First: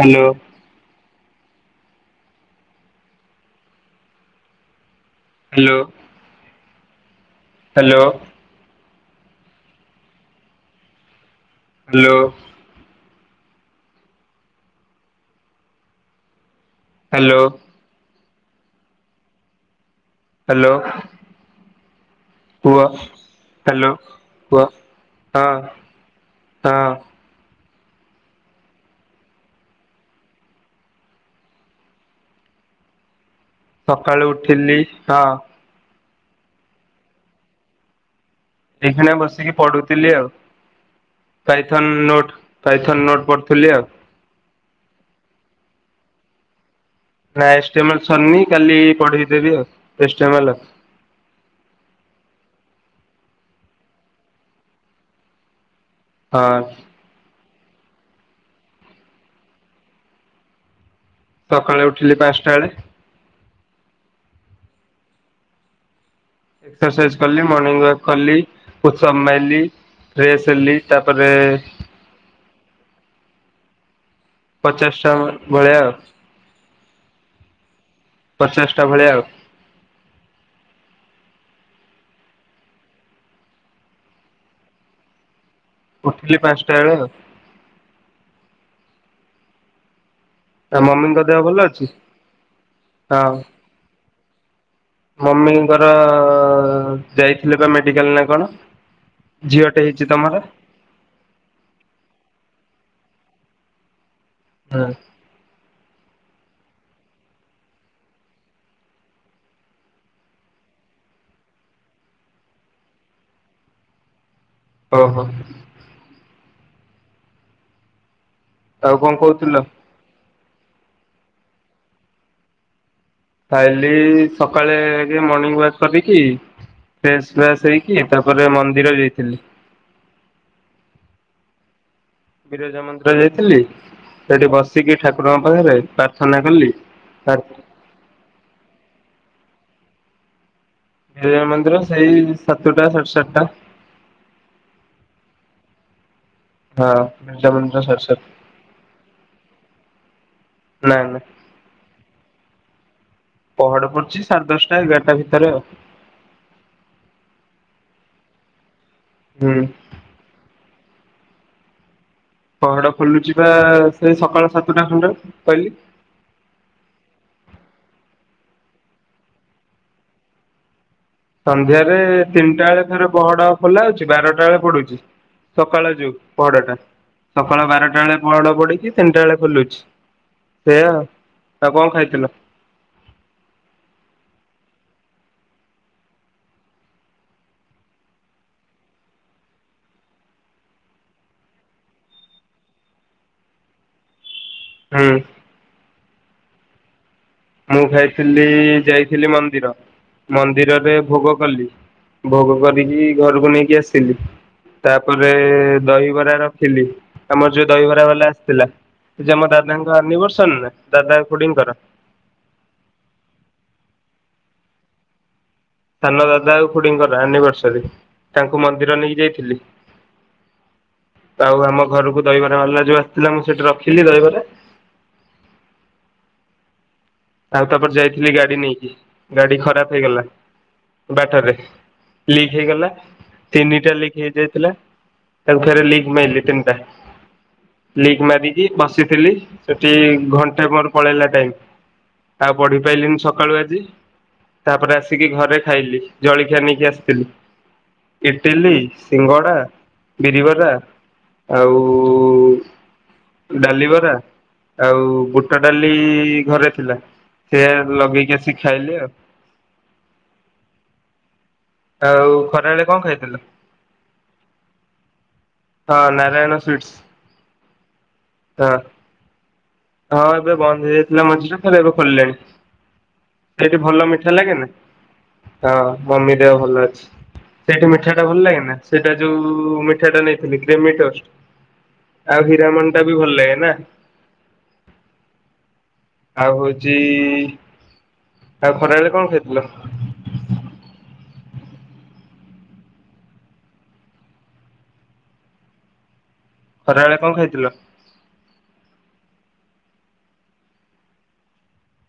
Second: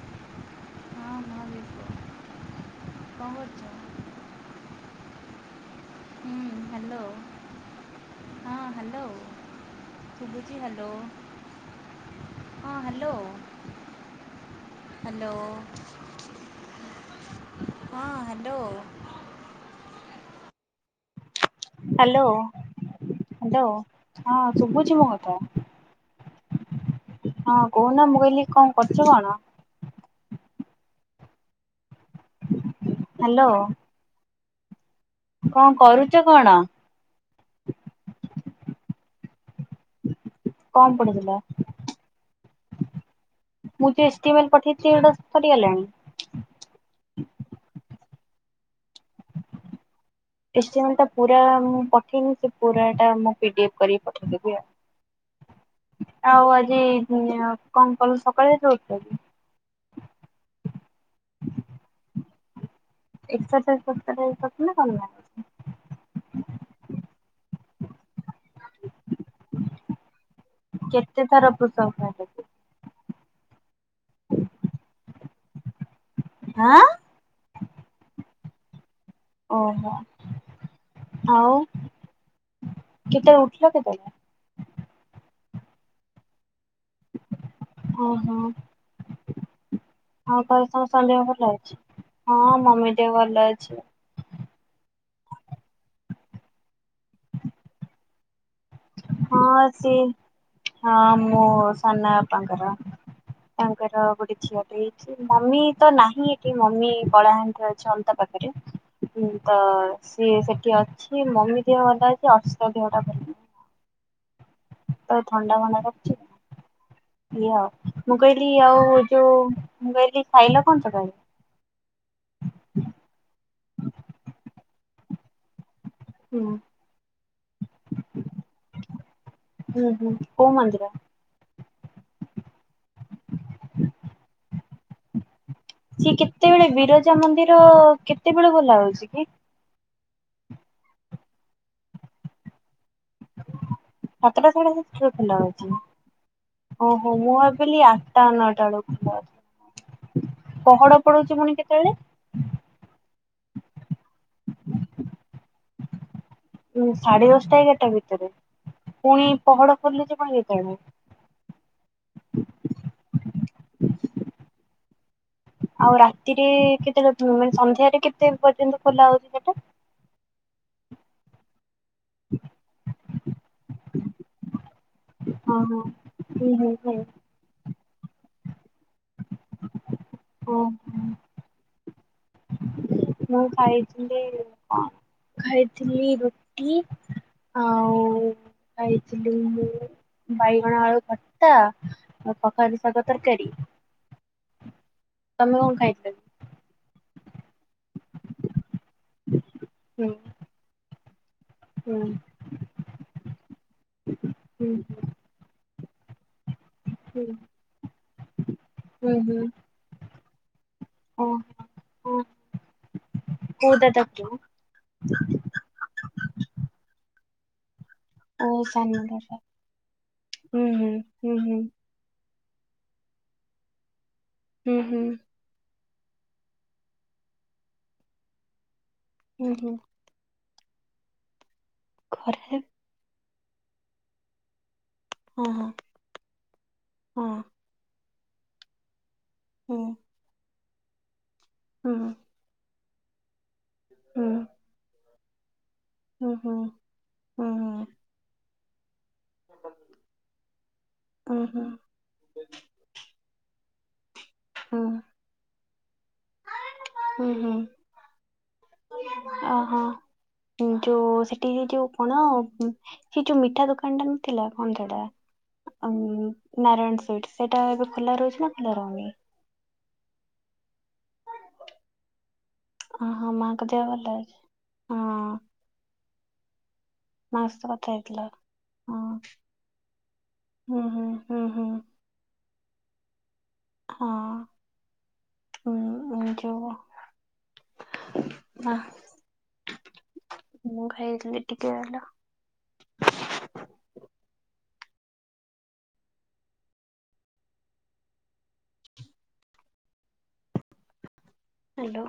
Hello ହଁ କଣ କରୁଛ? ହ୍ୟାଲୋ ହୁଁ ହ୍ୟାଲୋ ହ୍ୟାଲୋ ହଁ ହ୍ୟାଲୋ ଶୁଭୁଛି ହ୍ୟାଲୋ ହ୍ୟାଲୋ ହଁ ହ୍ୟାଲୋ ହ୍ୟାଲୋ ହ୍ୟାଲୋ ହଁ ହ୍ୟାଲୋ। ହ୍ୟାଲୋ ହଁ। ହ୍ୟାଲୋ କୁହ ହ୍ୟାଲୋ ହଁ କୁହ ଶୁଭୁଛି ମୋ କଥା ହଁ ହଁ ହ କହୁନା ମୁଁ କହିଲି କଣ କରୁଛୁ କଣ? ହ୍ୟାଲୋ ସକାଳୁ ଉଠିଲି ହଁ କଣ କରୁଛ। କରୁଚ କଣ? ଏକେଲା ବସିକି ପଢୁଥିଲି ଆଉ କଣ ପଢୁଥିଲ ପାଇଥନ ନୋଟ୍ ପାଇଥନ୍ ନୋଟ ପ। ମୁଁ ଯେ ଏଷ୍ଟିମେଲ ପଠେଇଥିଲି। ସେଇଡ଼ା ସରିଗଲାଣି ନାଇଁଏଷ୍ଟିମେଲ୍ ସରିନି କାଲି ପଢେଇ ଦେବି ଆଉ ଏଷ୍ଟେମଲ ଏଷ୍ଟିମେଲ୍ ଟା ପୁରା ମୁଁ ପଠେଇନି। ପୁରା ଟା ମୁଁ ପିଡିଏଫ୍ କରିକି ପଠେଇଦବି ଆଉ ହଁ ଆଉ ଆଜି କଣ କଲୁ ସକାଳେ ଯେତେବେଳେ ଉଠିଲୁ। ସକାଳେ ଉଠିଲି ପାଞ୍ଚଟା ବେଳେ [unintelligible] ଏକ୍ସରସାଇଜ କଲି ମର୍ଣିିଂ ୱାକ କଲି ପୁଷପ୍ ମାରଲି ଫ୍ରେଶ ହେଲି କେତେ ତାପରେ ଥର ପୁସଅପ୍ ମାରିଲକି? ପଚାଶ ଟା ଭଳିଆ ଆଁ? ପଚାଶ ଟା ଭଳିଆ ଆଉ ଓହୋ ଆଉ କେତେବେଳେ ଉଠିଲ କେତେବେଳେ ଉଠିଲି ପାଞ୍ଚ ଓ ହୋ [inaudible] ତମ ଘରେ ଆଉ ସମସ୍ତଙ୍କ ମମିଙ୍କ ଦେହ ଭଲ ଅଛ ଅଛି? ହଁ ମମି ଦେହ ହଁ ଭଲ ଅଛି ମମିଙ୍କର ଯାଇଥିଲେ ବା ମେଡିକାଲ ନା କଣ? ହଁ ଝିଅଟେ ସିଏ ହେଇଛି ତମର ହଁ ମୋ ସାନ ବାପାଙ୍କର ତାଙ୍କର ଗୋଟେ ଝିଅ ଟେ ହଁ ହେଇଛି ମମି ତ ନାହିଁ ଏଠି ମମି କଳାହାଣ୍ଡିରେ ଅଛି ଅନ୍ତା ପାଖରେ ତ ସିଏ ସେଠି ଅଛି ମମି ଦେହ ଅଛି ଅର୍ସିତ ଦେଅ ଟା ଭଲ। ତାକୁ ଓହୋ ଥଣ୍ଡା ମନା କରିଚି। [unintelligible] ମୁଁ କହିଲି ଆଉ କଣ ଯୋଉ କହୁଥିଲ? ମୁଁ କହିଲି ଖାଇଲ କଣ ତମେ ଖାଇଲି ସକାଳେ ମର୍ନିଙ୍ଗ ୱାକ୍ କରିକି ହୁଁ ଫ୍ରେସ୍ ଫ୍ରେସ୍ ହେଇକି ତାପରେ ମନ୍ଦିର ଯାଇଥିଲି ହୁଁ ହୁଁ କୋଉ ମନ୍ଦିର ବିରଜା ମନ୍ଦିର ଯାଇଥିଲି ସେଠି ବସିକି ଠାକୁରଙ୍କ ପାଖରେ ସିଏ ପ୍ରାର୍ଥନା କେତେବେଳେ କଲି ବିରଜା ତା ମନ୍ଦିର କେତେବେଳେ ଖୋଲା ହଉଛି କି? ବିରଜା ମନ୍ଦିର ସେଇ ସାତଟା ସା ସାତଟା ସାଢ଼େ ସାତଟା ଖୋଲା ହଉଛି, ହଁ ଓହୋ ମୁଁ ବିରଜା ମନ୍ଦିର ଭାବିଲି ସାଢେ ଆଠଟା ସାତଟା ନଅଟା ବେଳକୁ ଖୋଲା ହଉଚି, ନା ପହଡ ନା ପଡୁଉଛି ପୁଣି କେତେବେଳେ? ପହଡ ପଡୁଚି ସାଢେ ଦଶଟା ଏଗାରଟା ଭିତରେ ଆଉ, ଉଁ ସାଢ଼େ ଦଶଟା ଏଗାରଟା ଭିତରେ ପୁଣି ହୁଁ ପହଡ ଖୋଲିଲେ ଯେ ପୁଣି କେତେବେଳେ, ପହଡ ଖୋଲୁଛି ବା ସେ ସକାଳ ସାତଟା ଖଣ୍ଡେ, କହିଲି। ଆଉ ରାତିରେ କେତେବେଳେ ମାନେ ସନ୍ଧ୍ୟାରେ କେତେ ପର୍ଯ୍ୟନ୍ତ ଖୋଲା ହଉଛି ସେଟା ସନ୍ଧ୍ୟା ରେ ତିନିଟା ବେଳେ ଥରେ ପହଡ ଖୋଲା ହାଉଛି ବାରଟା ବେଳେ ପଡୁଛି ହଁ ହଁ ସକାଳ ଯୋଉ ହୁଁ ପହଡ ହୁଁ ଟା ହୁଁ ସକାଳ ବାରଟା ଟାବେଳେ ପହଡ଼ ପଡ଼ଇ, ତିନିଟା ବେଳେ ଖୁଲୁଛି ସେଇୟାଉ ଓହୋ ଆଉ କଣ ଖାଇ ଖାଇଲ ମୁଁ ଖାଇଥିଲି କଣ ଖାଇଥିଲି ରୁଟି ଆଉ ଖାଇଥିଲି ମୁ ବାଇଗଣ ଆଳୁ ଖଟା ଆଉ କଖାରୁ ଶାଗ ତରକାରୀ, ହୁଁ ତମେ କଣ ଖାଇଚ? ମୁଁ ଖାଇଥିଲି ଯାଇଥିଲି ମନ୍ଦିର ହୁଁ ମନ୍ଦିରରେ [unintelligible] ଗଲି ହୁଁ ଭୋଗ କରିକି ଘରକୁ ନେଇକି ଆସିଲି ହୁଁ ତାପରେ ଦହିବରାର ଥିଲି ହୁଁ ଆମର ଯୋଉ ଦହିବରା ବାଲା ଆସିଥିଲା ହୁଁ ସେ ହୁଁ ଆମ ଦାଦାଙ୍କ ଆନିବର୍ସରୀ ନା ଦାଦା ଖୁଡିଙ୍କର ଓହୋ। କୋଉ ଦାଦା ଖୁଡି ସାନ ଦାଦା ଆଉ ଖୁଡିଙ୍କର ଆନିଭର୍ସରୀ ଓ ତାଙ୍କୁ ମନ୍ଦିର ସାନ ନେଇକି ଦାଦା ଯାଇଥିଲି, ହୁଁ ହୁଁ ହୁଁ ହୁଁ ଆଉ ଆମ ଘରକୁ ଦହିବରା ବାଲା ଯୋଉ ଆସିଥିଲା ମୁଁ ସେଠି ରଖିଲି ଦହିବରା ହୁଁ ହୁଁ, ଆଉ ତାପରେ ଯାଇଥିଲି ଗାଡି ନେଇକି ହୁଁ ଗାଡି ହୁଁ। ଖରାପ ହେଇଗଲା, ବଟରେ ଲିକ ଘରେ ହେଇଗଲା ତିନିଟା ଲିକ ହେଇଯାଇଥିଲା, ହଁ ତାକୁ ହଁ ଫେରେ ଲିକ ମାଇଲି ତିନଟା ଲପ୍ଟ ମାଗିକି ବସି ଥିଲି ହଁ ସେଠୀ ଘ ମୋର ପଳେଇଲା ଟାଇମ୍। ହୁଁ। ଆଉ ପଢି ପାଇଲିିନି ସକାଳୁ ଆଜି ହୁଁ ତାପରେ କି ଘରେ ଖାଇଲି ହୁଁ ହୁଁ ହୁଁ। ଜଳଖିଆ ନେଇକି ଆସିଥିଲି ଇଟିଲି ସିଙ୍ଗଡ଼ା, ବିରିବରା ହୁଁ ହୁଁ ହୁଁ ଆଉ ଡାଲି ବରା ହୁଁ ହୁଁ ଆଉ ଗୋଟ ଗୋଟା ଡ଼ାଲି ଘରେ ଥିଲା ହୁଁ ହୁଁ ସେଆ ଲଗେଇକି ଆସିକି ଖାଇଲି ଆଉ। - ଓହୋ ଯୋଉ ସେ ଯୋଉ କଣ ଆଉ ଖରାବେଳେ କଣ ସେ ଖାଇଥିଲ? ଯୋଉ ମିଠା ଦୋକାନଟା ନଥିଲା କଣ ସେଇଟା ହଁ ସୁଇଟ୍ସ। ନାରାୟଣ ସୁଇଟ। ସେଇଟା ଏବେ ଖୋଲା ରହୁଛି ନା ଖୋଲା ହଁ ରହୁନି? ହଁ ଏବେ ବନ୍ଦ ହେଇଯାଇଥିଲା ମଝିରେ ଫେରେ ଏବେ ଖୋଲିଲେଣି। ଆହା, ମାଙ୍କ ଦେଆ ଭଲ ଅଛି? ହଁ। ହଁ ମମି ଦେହ ଭଲ ଅ ମାସ ସେଇଠି କଥା ମିଠାଟା ହେଇଥିଲା ଭଲ ଲାଗେନା। ସେଇଟା ହଁ ଯୋଉ ମିଠାଟା ନେଇଥିଲି ହୁଁ ହୁଁ କ୍ରୀମିଟର ହୁଁ ହୁଁ ଆଉ ତା ମନଟା ବି ଭଲ ଲାଗେ। ନା, ହଁ ହୁଁ ଆଉ ଯୋଉ ହଉଛି ଆଉ ନା ଖରାବେଳେ କଣ ଖାଇଥିଲ? ମୁଁ ଖାଇଥିଲି ଟିକେ ରହିଲ। ଖରାବେଳେ କଣ ଖାଇଥିଲ? ହ୍ୟାଲୋ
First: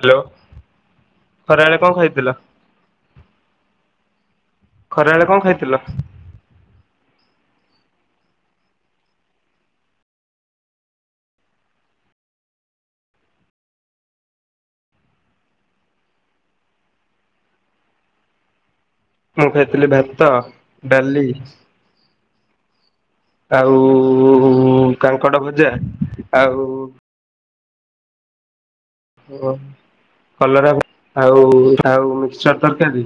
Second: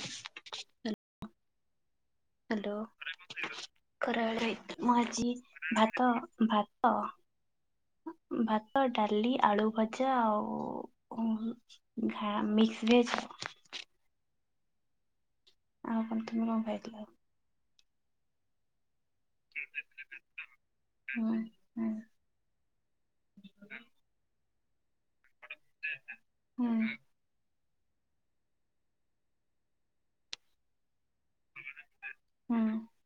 ହ୍ୟାଲୋ, ଖରାବେଳେ କଣ ଖାଇ ହ୍ୟାଲୋ ଖରାବେଳେ ମୁଁ ଖରାବେଳେ ଆଜି କଣ ଖାଇଥିଲ? ଭାତ ଭାତ ଭାତ, ଡାଲି, ଆଳୁ ଭଜା ଆଉ ମିକସ ଭେଜ। ଆଉ ପ୍ରଥମେ କଣ ଖାଇଥଲ? ମୁଁ ଖାଇଥିଲି ଭାତ, ଡାଲି ହୁଁ ହୁଁ ଆଉ ଉଁ କାଙ୍କଡ ଭଜା ଆଉ ହୁଁ ଓ କଲରା ଭଜା ଆଉ ଆଉ ମିକ୍ସଚର ହୁଁ ତରକାରୀ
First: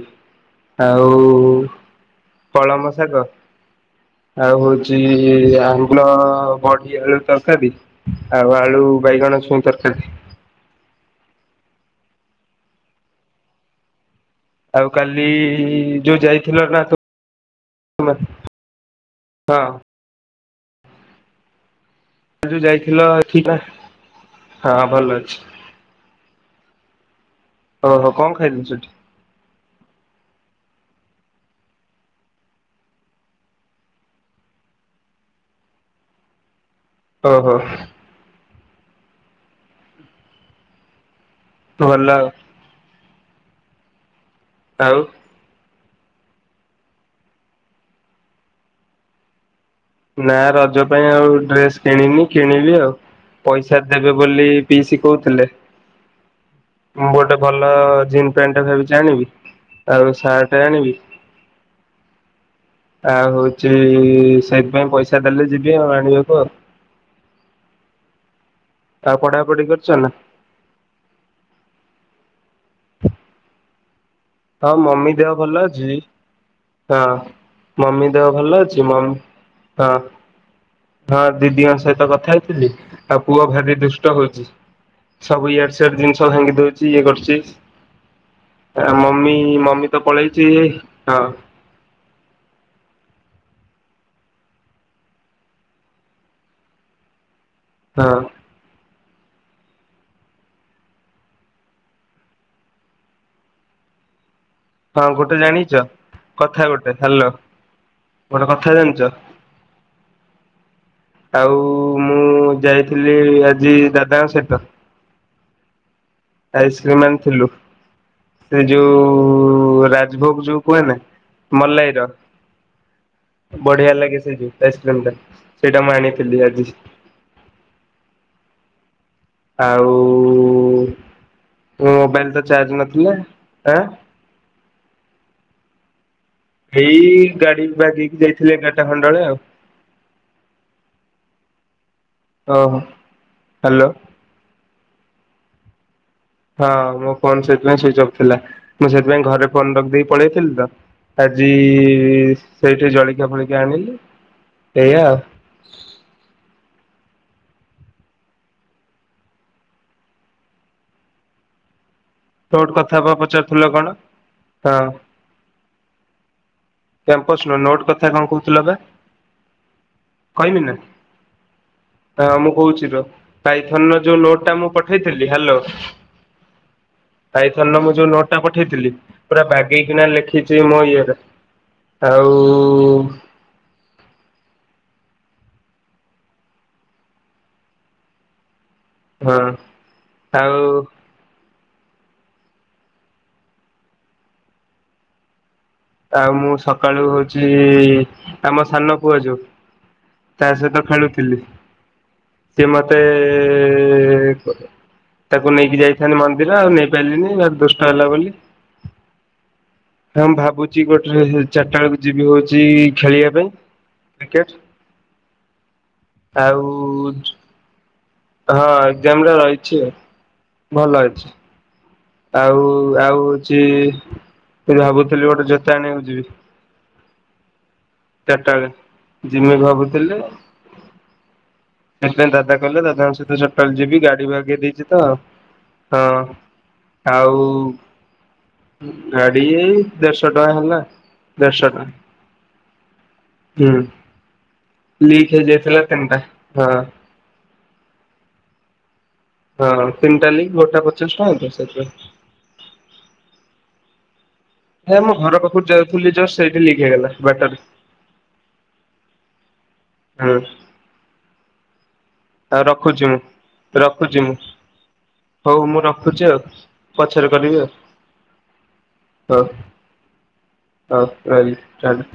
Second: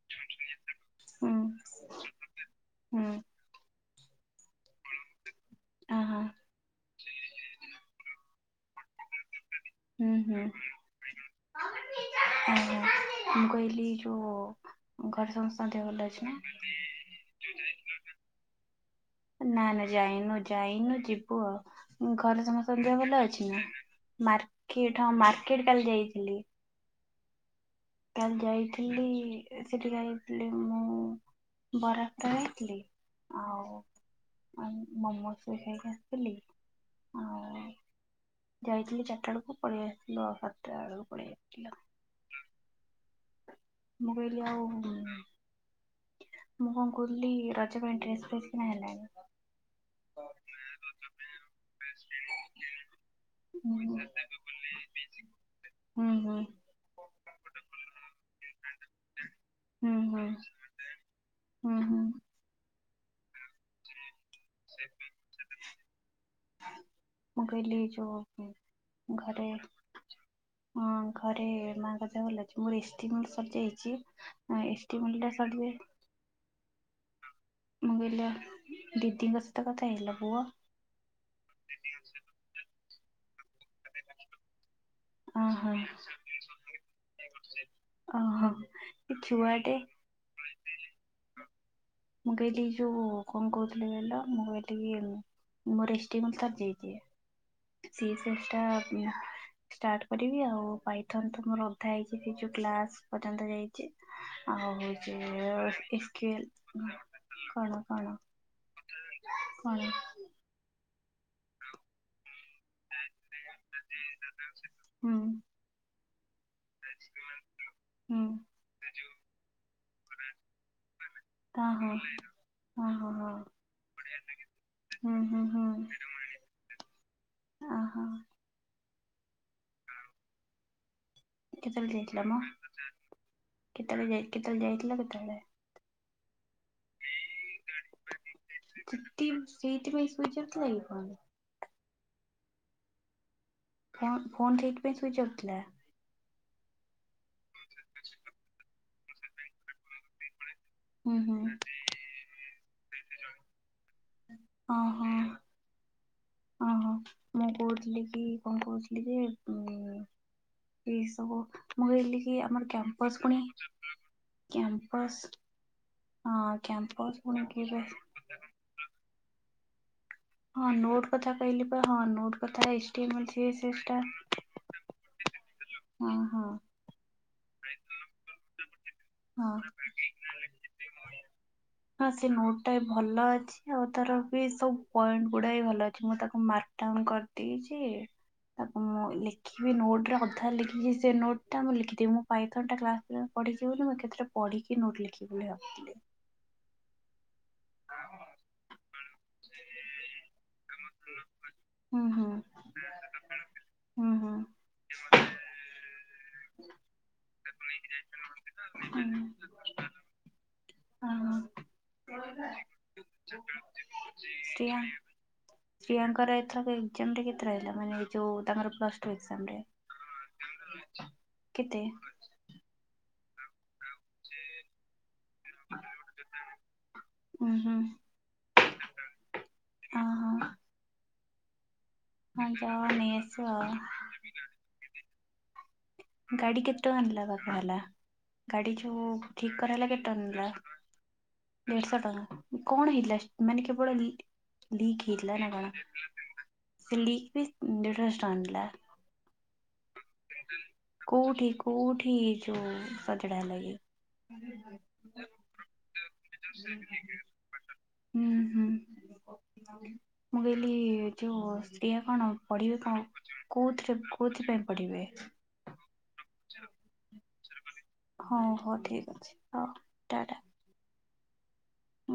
ଆଉ ହୁଁ କଳମ ହୁଁ ଶାଗ ଆଉ ହଉଛି ଆମ୍ବୁଲ ଅହଁ ବଡ଼ି କୋବି ଆଳୁ ତରକାରୀ ଆଉ ଆଳୁ ବାଇଗଣ ଛୁଇଁ ତରକାରୀ ହୁଁ ହୁଁ। ଆଉ ମୁଁ କହିଲି ଯୋଉ ଆଉ କାଲି ଘରେ ସମସ୍ତଙ୍କ ଦେହ ଭଲ ଯୋଉ ଅଛି ନା? ଯାଇଥିଲ ନା ତୁ ନା ନା ଯାଇନୁ ଯାଇନୁ ଯିବୁ ଆଉ। ଘରେ ଯୋଉ ସମସ୍ତଙ୍କ ଦେହ ଯାଇଥିଲ ଭଲ ଅଛି ଏଠିକି ନା? ମାର୍କେଟ ଭଲ ହଁ ଅଛି ମାର୍କେଟ କାଲି ଯାଇଥିଲି। ଓହୋ କଣ କାଲି ଖାଇଲୁ ସେଠି ଯାଇଥିଲି ସେଠିକି ଯାଇଥିଲି ମୁଁ ବରା ଫରା ଖାଇଥିଲି ଆଉ ମୋମୋ ବି ଖାଇକି ଆସିଥିଲି। ଓହୋ। ଆଉ ଯାଇଥିଲି ଚାରିଟା ବେଳକୁ ପଳେଇ ଆସିଥିଲୁ ସାତଟା ବେଳକୁ ପଳେଇଆସିଥିଲୁ। ଭଲ ଆଉ। ମୁଁ କହିଲି ଆଉ? ମୁଁ କଣ କହୁଥିଲି ରଜ ପାଇଁ ଡ୍ରେସ ଫେସ୍ କିଣା ହେଲାଣି? ନା ରଜ ପାଇଁ ଆଉ ଡ୍ରେସ କିଣିନି କିଣିବି ଆଉ, ହୁଁ ପଇସା ହୁଁ ଦେବେ ବୋଲି ପିଇସି କହୁଥିଲେ ହୁଁ ହୁଁ ଗୋଟେ ଭଲ ଜିନ୍ ପ୍ୟାଣ୍ଟ ଟା ଭାବିଚି ଆଣିବି ଆଉ ହୁଁ ସାର୍ଟ ଆଣିବି ହୁଁ ହୁଁ। ଆଉ ହଉଚ ପାଇଁ ପଇସା ଦେଲେ ଯିବି ଯିବା ଆଣିବାକୁ ଆଉ। ମୁଁ କହିଲି ଯୋଉ ଆଉ [inaudible] ଘରେ ପଢାପଢି କରୁଛ ନା? ହଁ ଘରେ ମାଆଙ୍କ ଭଲ ଅଛି ମୋର [unintelligible] ସରିଯାଇଛି। ହଁ ଏସ୍ ଟି ମମି ମିଲ୍ ଟା ଦେହ ଭଲ ସରିଲେ ଅଛି [inaudible] ହଁ। ମୁଁ ମମି କହିଲି ଦେହ ଭଲ ଅଛି, ମମି ଦିଦିଙ୍କ ସହିତ ହଁ କଥା ହେଇଥିଲ ପୁଅ ହଁ ଦିଦିଙ୍କ ସହିତ କଥା ହେଇଥିଲି ଆଉ ପୁଅ ଭାରି ଦୁଷ୍ଟ ହଉଛି। [inaudible] ସବୁ ଓହୋ ଇଆଡ଼େ ସିଆଡେ ଜିନିଷ ଭାଙ୍ଗି ଦଉଛି ଇଏ କରୁଛି ଓହୋ [inaudible] ଆମ ଏ ମ ଛୁଆଟେ ମମି ତ ପଳାେଇଛି ହଁ [inaudible] ମୁଁ କହିଲି ଯୁ କଣ କୋହୁଥିଲି କହିଲ ମୋର [unintelligible] ଏଶ ଟିମଲ ସରଦେଇଦଏ- ହଁ ସେ ସେେଷ ଟା- ଷ୍ଟଟ୍ କରିବି ଆଉ ପାଇଥାନ୍ ତ ମୋର ଅଧା ହେଇଛି ଗ୍ସ ପର୍ଯ୍ୟନ୍ତ ଯାଇଛି ହଁ ଗୋଟେ ଆଉ ଜାଣିଛ କଥା ସ୍କିଲ ଗୋଟେ [unintelligible] ହାଲୋ କଣ କଣ ଗୋଟେ କଥା ଜାଣିଛ କଣ- ଆଉ ମୁଁ ଯାଇଥିଲି ଆଜି ଦାଦାଙ୍କ ସହିତ ହୁଁ ଆଇସ୍କ୍ରିମ ଆଣିଥିଲୁ ହୁଁ [inaudible] ସେ ଯୋଉ ରାଜଭୋଗ ଯୋଉ କୁହେ ନା ହଁ ମଲାଇ ହଁ ର ହଁ ହଁ ହଁ। [inaudible] ବଢିଆ ଲାଗେ ସେ ଯୋଉ ଆଇସ୍କ୍ରିମ ଟା ହୁଁ ହୁଁ ହୁଁ ସେଇଟା ମୁଁ ଆଣିଥିଲି ଆଜି ଓହୋ ଆଉ ମୋ କେତେବେଳେ [inaudible] ଯାଇଥିଲା ମୋବାଇଲ ମୁଁ ତ ଚାର୍ଜ ନଥିଲା ଆଁ କେତେବେଳେ ଯାଇ କେତେବେଳେ ଯାଇ କଟ ଏଇ ଗାଡି ଭଗେଇକି ଯାଇଥିଲେ ଗାଟା ଖଣ୍ଡ ସେଠି ଆଉ [inaudible] ସେଇଥିପାଇଁ ସୁଇଚ୍ ଅଫ୍ ଥିଲା କି ଫୋନ୍? ଓହୋ ହାଲୋ। ଫ ଫୋନ୍ ଠିକ ସୁଇଜ୍ ଅଫ୍ ଥିଲେ- ହଁ ମୋ ଫୋନ ସେଥିପାଇଁ ସୁଇଚ ଅଫ୍ ଥିଲା, ମୁଁ ସେଥିପାଇଁ ଘରେ ଫୋନ ରଖି ଦେଇକି ପଳେଇଥିଲି ତ- ହୁଁ ହୁଁ ଆଜି ସେଇଠି ଜଳିକଆ ଫଳିକଆ ଆଣିଲି ସେଇଆ ଓହୋ ଓହୋ ମୁଁ କହୁଥିଲି କି କଣ କହୁଥିଲି ଯେ ଉ ଏଇ ସବୁ ମୁଁ କହିଲି କି ଆମର ନୋଟ୍ କଥା ବା କ୍ୟାମ୍ପସ ପୁଣି ପଚାରୁଥିଲ କଣ? ହଁ କ୍ୟାମ୍ପସ୍ ହ କ୍ୟାମ୍ପସ ର ନୋଟ୍ କଥା କଣ କହୁଥିଲ ବା କହିବି ହଁ ନା ନୋଟ କଥା କହିଲି ପ ହଁ ନୋଟ ମୁଁ କଥା ଏ କହୁଛି ର ପାଇଥନ ର ଟା ଯୋଉ ନୋଟ ଟା ମୁଁ ପଠେଇଥିଲି ହଁ ହଁ ଆାଇଥନ ମୁଁ ଯୋଉ ନୋଟ ଟା ପଠେଇଥିଲି ପୁରା ହଁ ବାଗେଇକିନା ଲେଖିଛି ମୋ ଇଏରେ ହଁ ସେ ଆଉ ନୋଟ ଟା ଭଲ ଅଛି ଆଉ ତାର ସବୁ ପଏଣ୍ଟ ଗୁଡା ଭଲ ଅଛି ମୁଁ ତାକୁ ମାର୍କଡାଉନ କରିଦେଇଛି। ତାକୁ ମୁଁ ହଁ ଲେଖିବି ନୋଟ ରେ କଧାରେ ଆଉ ଲେଖିକି ସେ ନୋଟ ମୁଁ ଲେଖିଦି ମୁଁ ପାଇଥଟା୍ ପିବ ବୋଲିଁ କେତ ପଢିକି ନୋଟ୍ ଲେଖି ଭଳି ଆଉ ଆଉ ମୁଁ ସକାଳୁ ଆମ ସାନ ପୁଅ ଯୋଉ ତା ସହିତ ଖେଳୁଥିଲି ହୁଁ ହୁଁ ସେ ମତେ ହୁଁ ହୁଁ ତାକୁ ନେଇକି ଯାଇଥାନ୍ତି। ଦେଲା ଆଉ ନେଇପାରିଲିନି ଭାରି ଦୁଷ୍ଟ ହେଲା ବୋଲି ହୁଁ ହଁ ମୁଁ ଭାବୁଛି ଗୋଟେ ଓହୋ। ଚାରିଟା ବେଳକୁ ଯିବି ହଉଛି ଖେଳିବା ପାଇଁ କ୍ରିକେଟ ତୋର ଆଉ ଏଥରକ ଏକ୍ଜାମ ରେ କେତ ରହିଲା ମାନେ ଏ ହଁ ଏକ୍ଜାମ ରେ ରହିଛି ଆଉ। ଭଲ ଅଛି। କେତେ? ଆଉ ଆଉ ହଉଛି। ସେଠି ଭାବୁଥିଲି ଗୋଟେ ଜୋତା ଆଣିବାକୁ ଯିବି ଉଁ ହୁଁ ଟାରେ ଯିମି ଭାବୁଥିଲେ। ଓହୋ ସେଥିପାଇଁ ହଁ ଦାଦା କହିଲେ ଯାଅ ନେଇ ଦାଦାଙ୍କ ସହିତ ଆସିବ ଆଉ ଜଟଲି ଯିବି ଗାଡି ବାଗେଇ ଦେଇଛି ତ ହଁ ଗାଡି କେତେ ଟଙ୍କା ନେଲା ଆଉ ବାଗହେଲା ଗାଡି ଯୋଉ ଗାଡି ଠିକ ଏଇ କରାହେଲା କେତେ ଦେଢଶହ ଟଙ୍କା ନୋ ହେଲା ଦେଢଶହ ଟଙ୍କା କଣ ହେଇଥିଲା ମାନେ ହୁଁ। କେବଳ ଲିକ୍ ଲିକ୍ ହେଇଥିଲା ନା କଣ? ହେଇଯାଇଥିଲା ତିନିଟା ହଁ। ସେ ଲିକ୍ ବି ଦେଢ଼ଶହଟଙ୍କା ନେଲା। ହଁ ତିନିଟା ଲିକ୍ ଗୋଟା ପଚାଶ ଟଙ୍କା କୋଉଠି ତ ସେଥିପାଇଁ। କୋଉଠି ଯୋଉ ସଜଡା ହେଲା କି? ହେ ମୋ ଘର ପାଖରୁ ଯାଉଥିଲି ଯଷ୍ଟ ସେଇଠି ଲିକ୍ ହେଇଗଲା ବାଟରେ ହୁଁ ହୁଁ ହୁଁ ମୁଁ କହିଲି ଯେଉଁ ଶ୍ରୀଆ। ଆଉ ପଢିବେ କଣ ରଖୁଛି ମୁଁ। କୋଉଥିରେ ରଖୁଛି ମୁଁ କୋଉଥିପାଇଁ ପଢିବେ। ହଉ ମୁଁ ରଖୁଛି ଆଉ ପଛରେ କରିବି ଆଉ। ହଁ ହଉ ଠିକ ଅଛି ହଉ ଟାଟା। ହଉ ରହିଲି। ଚାଲ।